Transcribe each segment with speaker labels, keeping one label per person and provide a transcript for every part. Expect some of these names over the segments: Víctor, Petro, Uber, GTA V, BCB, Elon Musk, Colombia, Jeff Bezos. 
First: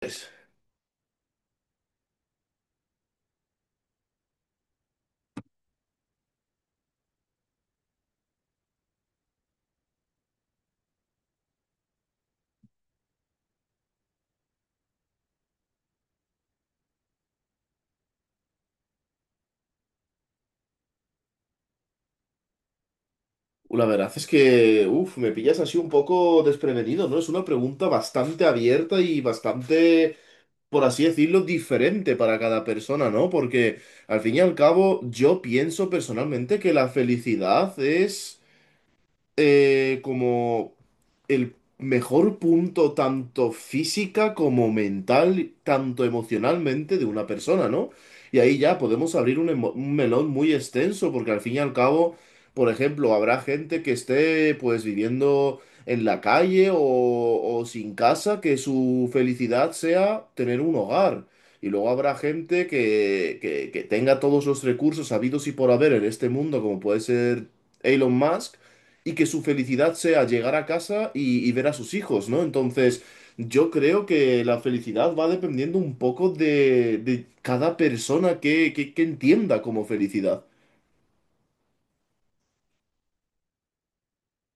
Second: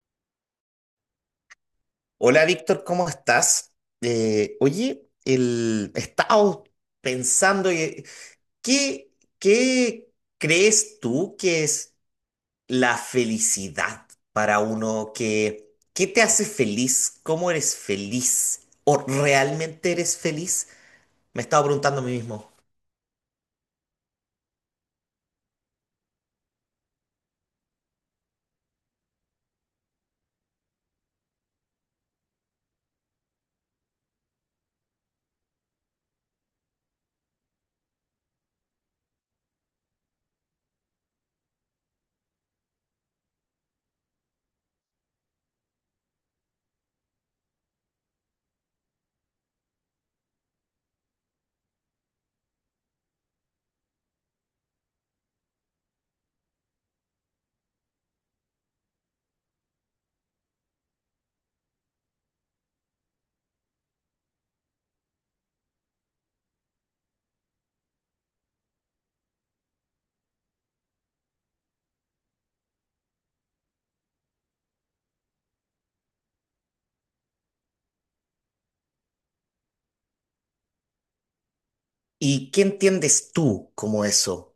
Speaker 1: Pues,
Speaker 2: Hola Víctor, ¿cómo estás? Oye, el, he estado pensando, ¿qué, qué crees tú que es la felicidad para uno? Qué te hace feliz? ¿Cómo eres feliz? ¿O realmente eres feliz? Me he estado preguntando a mí mismo.
Speaker 1: la verdad es que, uff, me pillas así un poco desprevenido, ¿no? Es una pregunta bastante abierta y bastante, por así decirlo, diferente para cada persona, ¿no? Porque al fin y al cabo, yo pienso personalmente que la felicidad es como el mejor punto tanto física como mental, tanto emocionalmente de una persona, ¿no? Y ahí ya podemos abrir un melón muy extenso, porque al fin y al cabo, por ejemplo, habrá gente que esté pues viviendo en la calle o sin casa, que su felicidad sea tener un hogar. Y luego habrá gente que tenga todos los recursos habidos y por haber en este mundo, como puede ser Elon Musk, y que su felicidad sea llegar a casa y ver a sus hijos, ¿no? Entonces, yo creo que la felicidad va dependiendo un poco de cada persona que entienda como felicidad.
Speaker 2: ¿Y qué entiendes tú como eso?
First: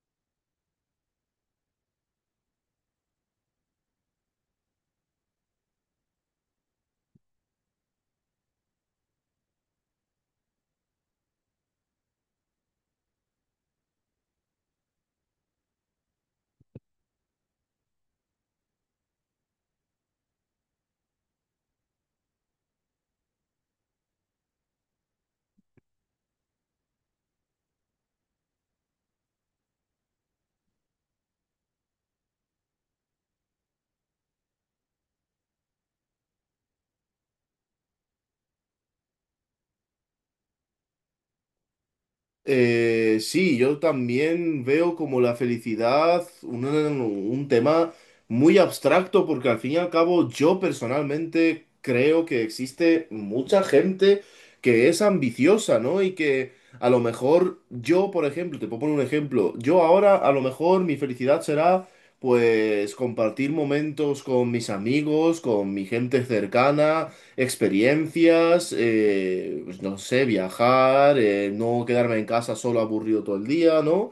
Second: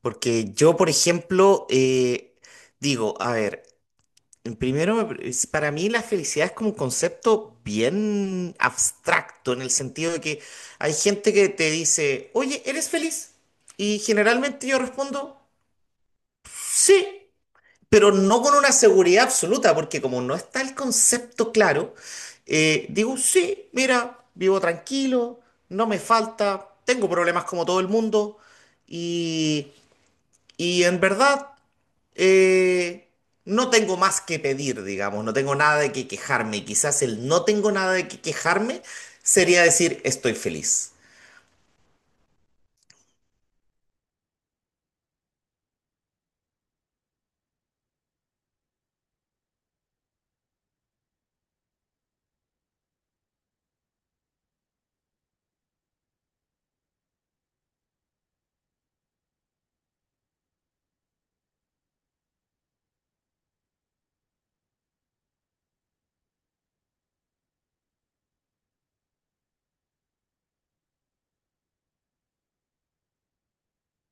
Speaker 2: Porque yo, por ejemplo, digo, a ver. Primero, para mí la felicidad es como un concepto bien abstracto en el sentido de que hay gente que te dice, oye, ¿eres feliz? Y generalmente yo respondo, sí, pero no con una seguridad absoluta, porque como no está el concepto claro, digo, sí, mira, vivo tranquilo, no me falta, tengo problemas como todo el mundo y, y en verdad... Eh, no tengo más que pedir, digamos, no tengo nada de que quejarme. Y quizás el no tengo nada de que quejarme sería decir estoy feliz.
Speaker 1: Sí, yo también veo como la felicidad un tema muy abstracto porque al fin y al cabo yo personalmente creo que existe mucha gente que es ambiciosa, ¿no? Y que a lo mejor yo, por ejemplo, te puedo poner un ejemplo, yo ahora a lo mejor mi felicidad será pues compartir momentos con mis amigos, con mi gente cercana, experiencias, pues no sé, viajar, no quedarme en casa solo aburrido todo el día, ¿no?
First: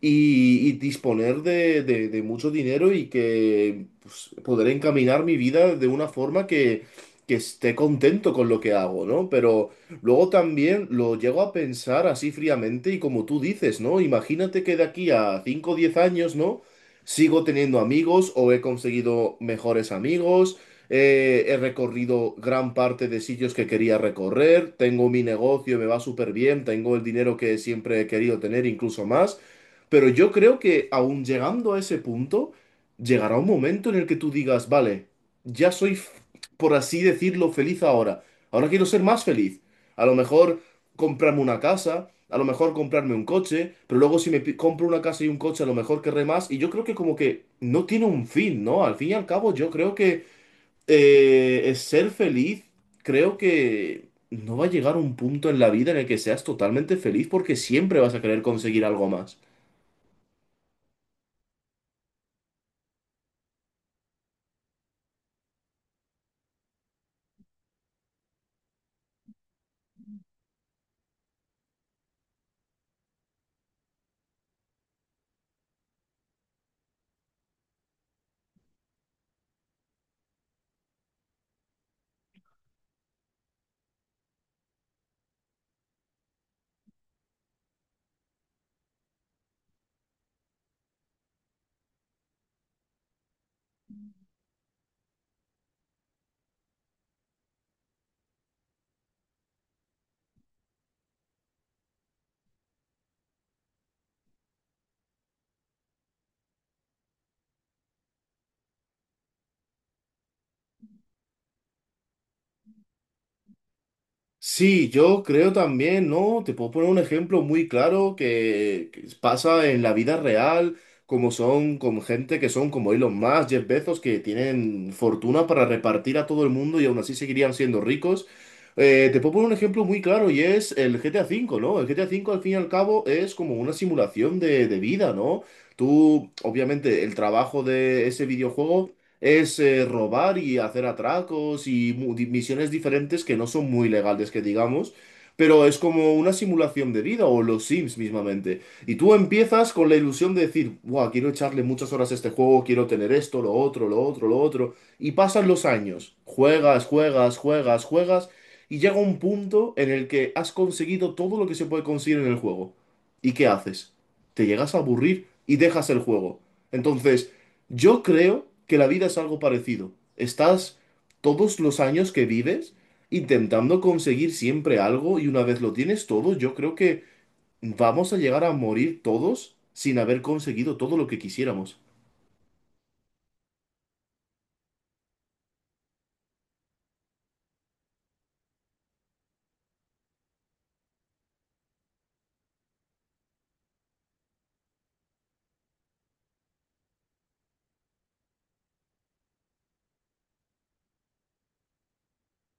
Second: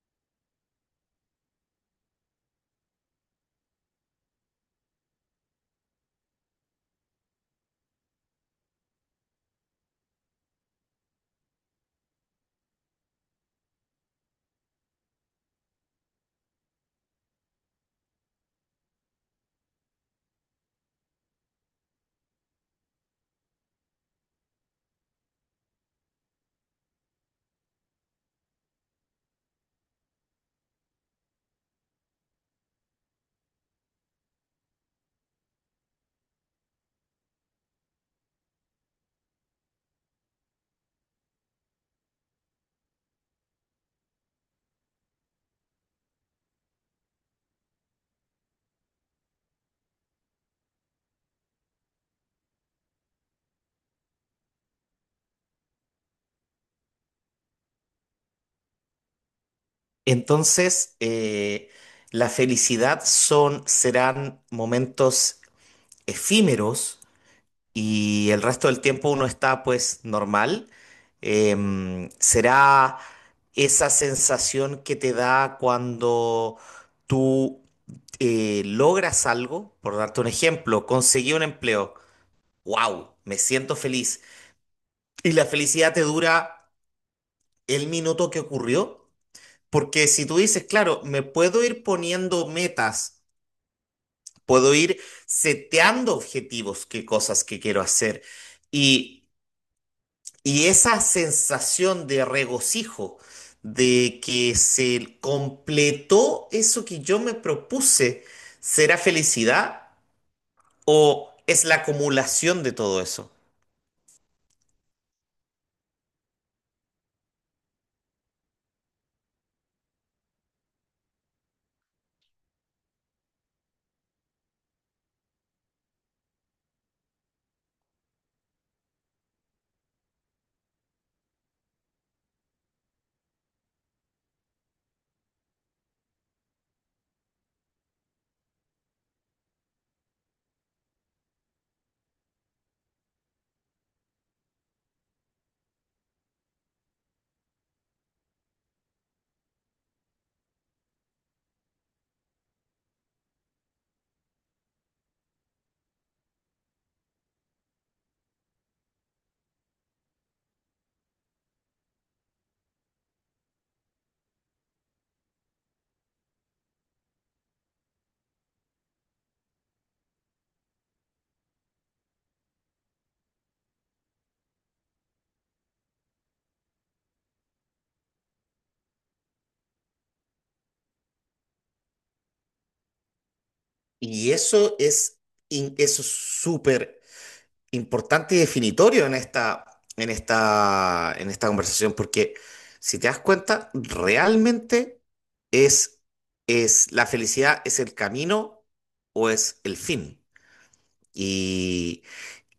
Speaker 1: Y disponer de mucho dinero y que pues, poder encaminar mi vida de una forma que esté contento con lo que hago, ¿no? Pero luego también lo llego a pensar así fríamente y como tú dices, ¿no? Imagínate que de aquí a 5 o 10 años, ¿no? Sigo teniendo amigos o he conseguido mejores amigos, he recorrido gran parte de sitios que quería recorrer, tengo mi negocio, me va súper bien, tengo el dinero que siempre he querido tener, incluso más, pero yo creo que aún llegando a ese punto, llegará un momento en el que tú digas, vale, ya soy, por así decirlo, feliz ahora, ahora quiero ser más feliz, a lo mejor comprarme una casa. A lo mejor comprarme un coche, pero luego si me compro una casa y un coche, a lo mejor querré más. Y yo creo que como que no tiene un fin, ¿no? Al fin y al cabo, yo creo que es ser feliz, creo que no va a llegar un punto en la vida en el que seas totalmente feliz porque siempre vas a querer conseguir algo más.
Speaker 2: Entonces, la felicidad son, serán momentos efímeros, y el resto del tiempo uno está pues normal, será esa sensación que te da cuando tú logras algo, por darte un ejemplo, conseguí un empleo, wow, me siento feliz. Y la felicidad te dura el minuto que ocurrió, porque si tú dices, claro, me puedo ir poniendo metas, puedo ir seteando objetivos, qué cosas que quiero hacer. Y Y esa sensación de regocijo, de que se completó eso que yo me propuse, ¿será felicidad o es la acumulación de todo eso?
Speaker 1: Sí, yo creo también, ¿no? Te puedo poner un ejemplo muy claro que pasa en la vida real, como son con gente que son como Elon Musk, Jeff Bezos, que tienen fortuna para repartir a todo el mundo y aún así seguirían siendo ricos. Te puedo poner un ejemplo muy claro y es el GTA V, ¿no? El GTA V al fin y al cabo es como una simulación de vida, ¿no? Tú, obviamente, el trabajo de ese videojuego es robar y hacer atracos y misiones diferentes que no son muy legales, que digamos, pero es como una simulación de vida o los Sims mismamente. Y tú empiezas con la ilusión de decir, wow, quiero echarle muchas horas a este juego, quiero tener esto, lo otro, lo otro, lo otro. Y pasan los años, juegas, juegas, juegas, juegas, y llega un punto en el que has conseguido todo lo que se puede conseguir en el juego. ¿Y qué haces? Te llegas a aburrir y dejas el juego. Entonces, yo creo que la vida es algo parecido. Estás todos los años que vives intentando conseguir siempre algo y una vez lo tienes todo, yo creo que vamos a llegar a morir todos sin haber conseguido todo lo que quisiéramos.
Speaker 2: Y eso es eso es súper importante y definitorio en esta, en esta, en esta conversación, porque si te das cuenta, realmente es, es la felicidad, es el camino o es el fin. Y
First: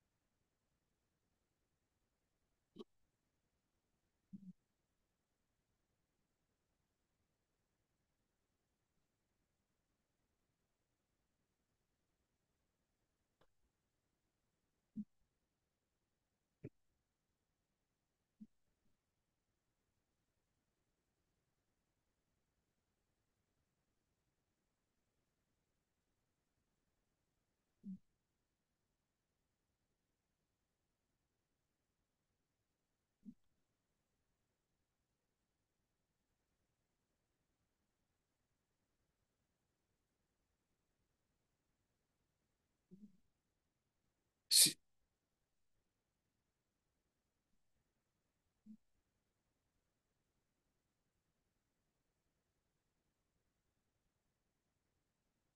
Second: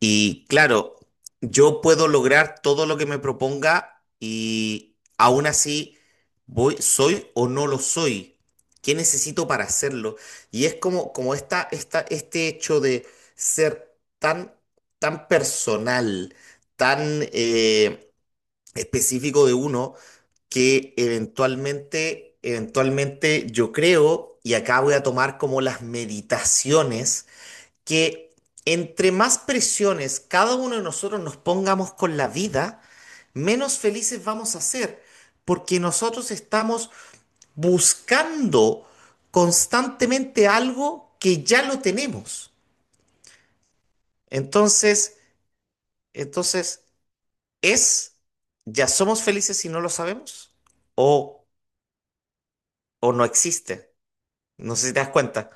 Speaker 2: Y claro, yo puedo lograr todo lo que me proponga y aún así voy, soy o no lo soy. ¿Qué necesito para hacerlo? Y es como, como esta, este hecho de ser tan, tan personal, tan específico de uno, que eventualmente, eventualmente yo creo, y acá voy a tomar como las meditaciones que entre más presiones cada uno de nosotros nos pongamos con la vida, menos felices vamos a ser, porque nosotros estamos buscando constantemente algo que ya lo tenemos. Entonces, entonces, es, ¿ya somos felices si no lo sabemos? ¿O, o no existe? No sé si te das cuenta.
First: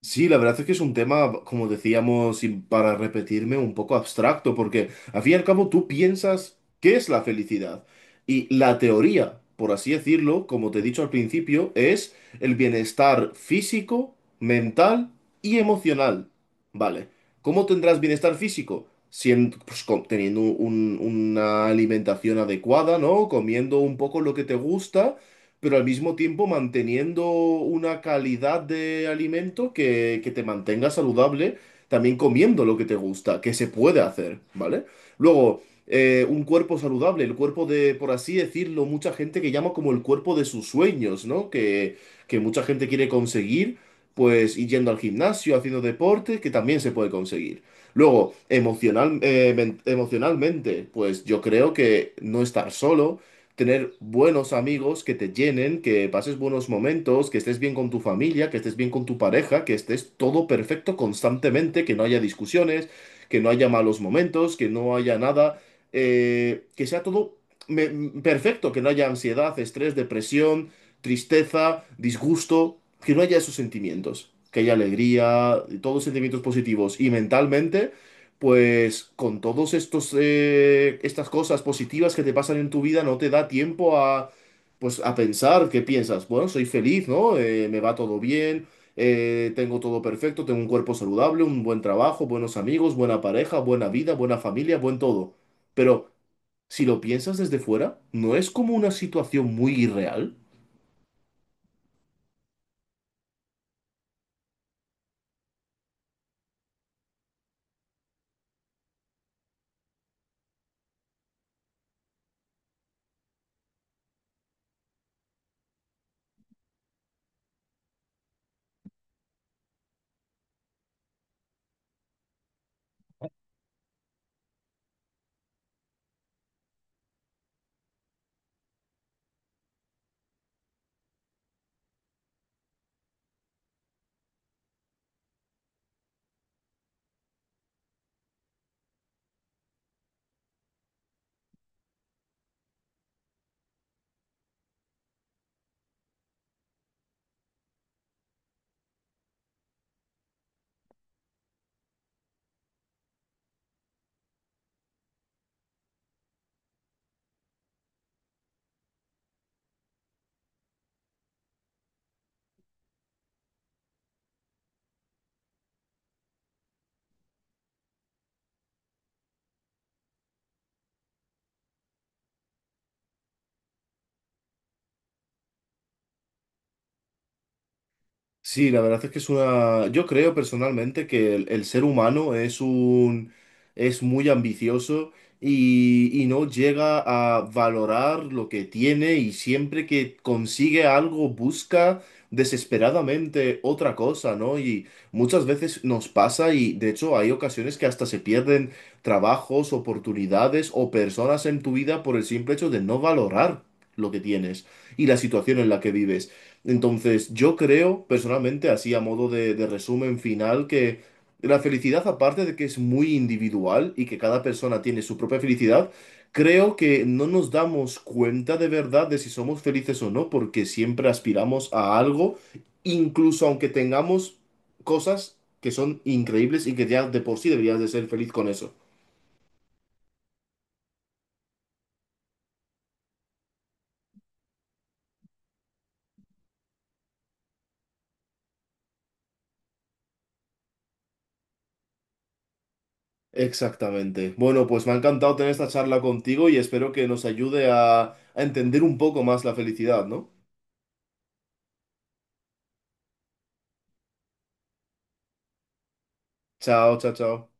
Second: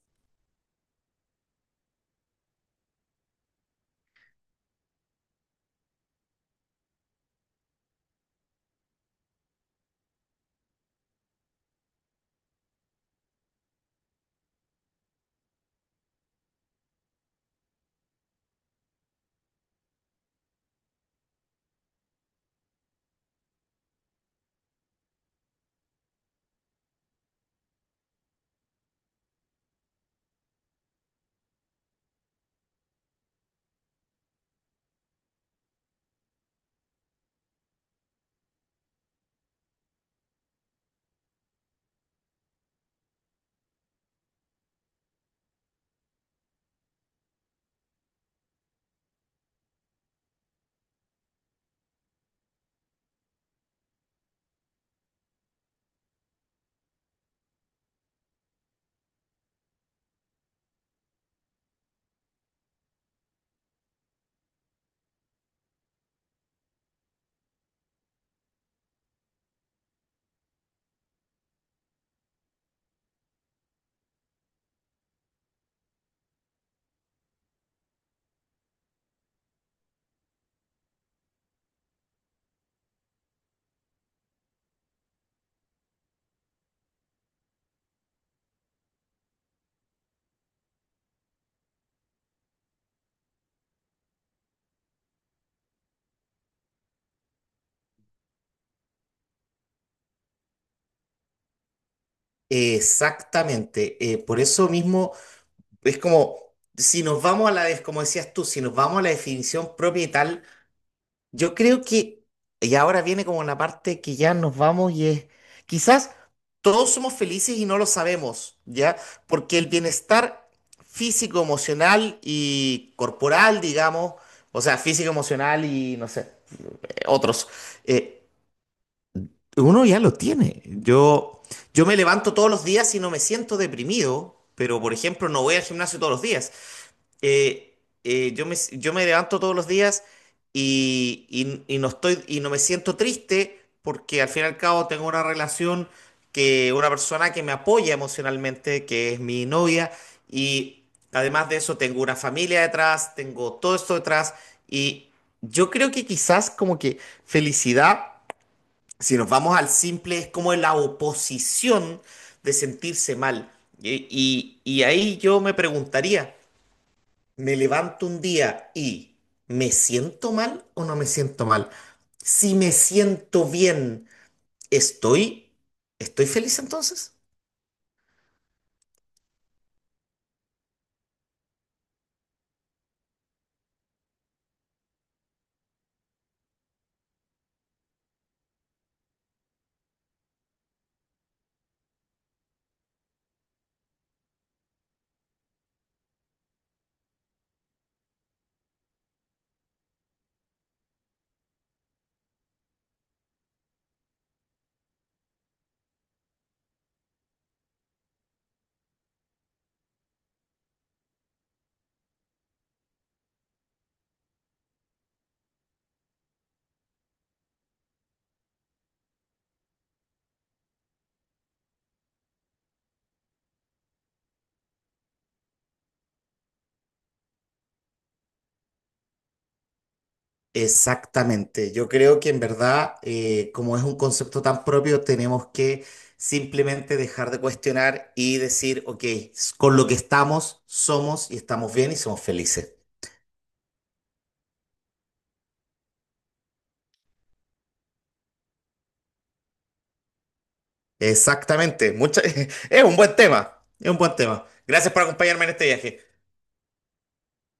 Speaker 1: Sí, la verdad es que es un tema, como decíamos, y para repetirme, un poco abstracto, porque al fin y al cabo tú piensas qué es la felicidad. Y la teoría, por así decirlo, como te he dicho al principio, es el bienestar físico, mental y emocional. Vale. ¿Cómo tendrás bienestar físico? Siendo, pues, teniendo una alimentación adecuada, ¿no? Comiendo un poco lo que te gusta pero al mismo tiempo manteniendo una calidad de alimento que te mantenga saludable, también comiendo lo que te gusta, que se puede hacer, ¿vale? Luego, un cuerpo saludable, el cuerpo de, por así decirlo, mucha gente que llama como el cuerpo de sus sueños, ¿no? Que mucha gente quiere conseguir, pues y yendo al gimnasio, haciendo deporte, que también se puede conseguir. Luego, emocional, emocionalmente, pues yo creo que no estar solo, tener buenos amigos que te llenen, que pases buenos momentos, que estés bien con tu familia, que estés bien con tu pareja, que estés todo perfecto constantemente, que no haya discusiones, que no haya malos momentos, que no haya nada, que sea todo me- perfecto, que no haya ansiedad, estrés, depresión, tristeza, disgusto, que no haya esos sentimientos, que haya alegría, todos sentimientos positivos y mentalmente pues con todos estos estas cosas positivas que te pasan en tu vida no te da tiempo a pues a pensar qué piensas. Bueno, soy feliz, ¿no? Me va todo bien, tengo todo perfecto, tengo un cuerpo saludable, un buen trabajo, buenos amigos, buena pareja, buena vida, buena familia, buen todo. Pero si lo piensas desde fuera, ¿no es como una situación muy irreal?
Speaker 2: Exactamente. Por eso mismo... Es como, si nos vamos a la, como decías tú, si nos vamos a la definición propia y tal, yo creo que, y ahora viene como la parte que ya nos vamos y es, quizás todos somos felices y no lo sabemos, ¿ya? Porque el bienestar físico, emocional y corporal, digamos, o sea, físico, emocional y, no sé, otros, eh, uno ya lo tiene. Yo me levanto todos los días y no me siento deprimido, pero, por ejemplo, no voy al gimnasio todos los días eh, yo me levanto todos los días y, y no estoy, y no me siento triste porque al fin y al cabo tengo una relación que una persona que me apoya emocionalmente, que es mi novia, y además de eso tengo una familia detrás, tengo todo esto detrás, y yo creo que quizás como que felicidad, si nos vamos al simple, es como la oposición de sentirse mal. Y y ahí yo me preguntaría me levanto un día y ¿me siento mal o no me siento mal? Si me siento bien, ¿estoy, estoy feliz entonces?
Speaker 1: Sí, la verdad es que es una. Yo creo personalmente que el ser humano es un. Es muy ambicioso y no llega a valorar lo que tiene y siempre que consigue algo busca desesperadamente otra cosa, ¿no? Y muchas veces nos pasa y de hecho hay ocasiones que hasta se pierden trabajos, oportunidades o personas en tu vida por el simple hecho de no valorar lo que tienes y la situación en la que vives. Entonces, yo creo, personalmente, así a modo de resumen final, que la felicidad, aparte de que es muy individual y que cada persona tiene su propia felicidad, creo que no nos damos cuenta de verdad de si somos felices o no, porque siempre aspiramos a algo, incluso aunque tengamos cosas que son increíbles y que ya de por sí deberías de ser feliz con eso.
Speaker 2: Exactamente. Yo creo que en verdad, como es un concepto tan propio, tenemos que simplemente dejar de cuestionar y decir, ok, con lo que estamos, somos y estamos bien y somos felices.
Speaker 1: Exactamente. Bueno, pues me ha encantado tener esta charla contigo y espero que nos ayude a entender un poco más la felicidad, ¿no?
Speaker 2: Exactamente. Mucha- es un buen tema. Es un buen tema. Gracias por acompañarme en este viaje.
Speaker 1: Chao, chao, chao.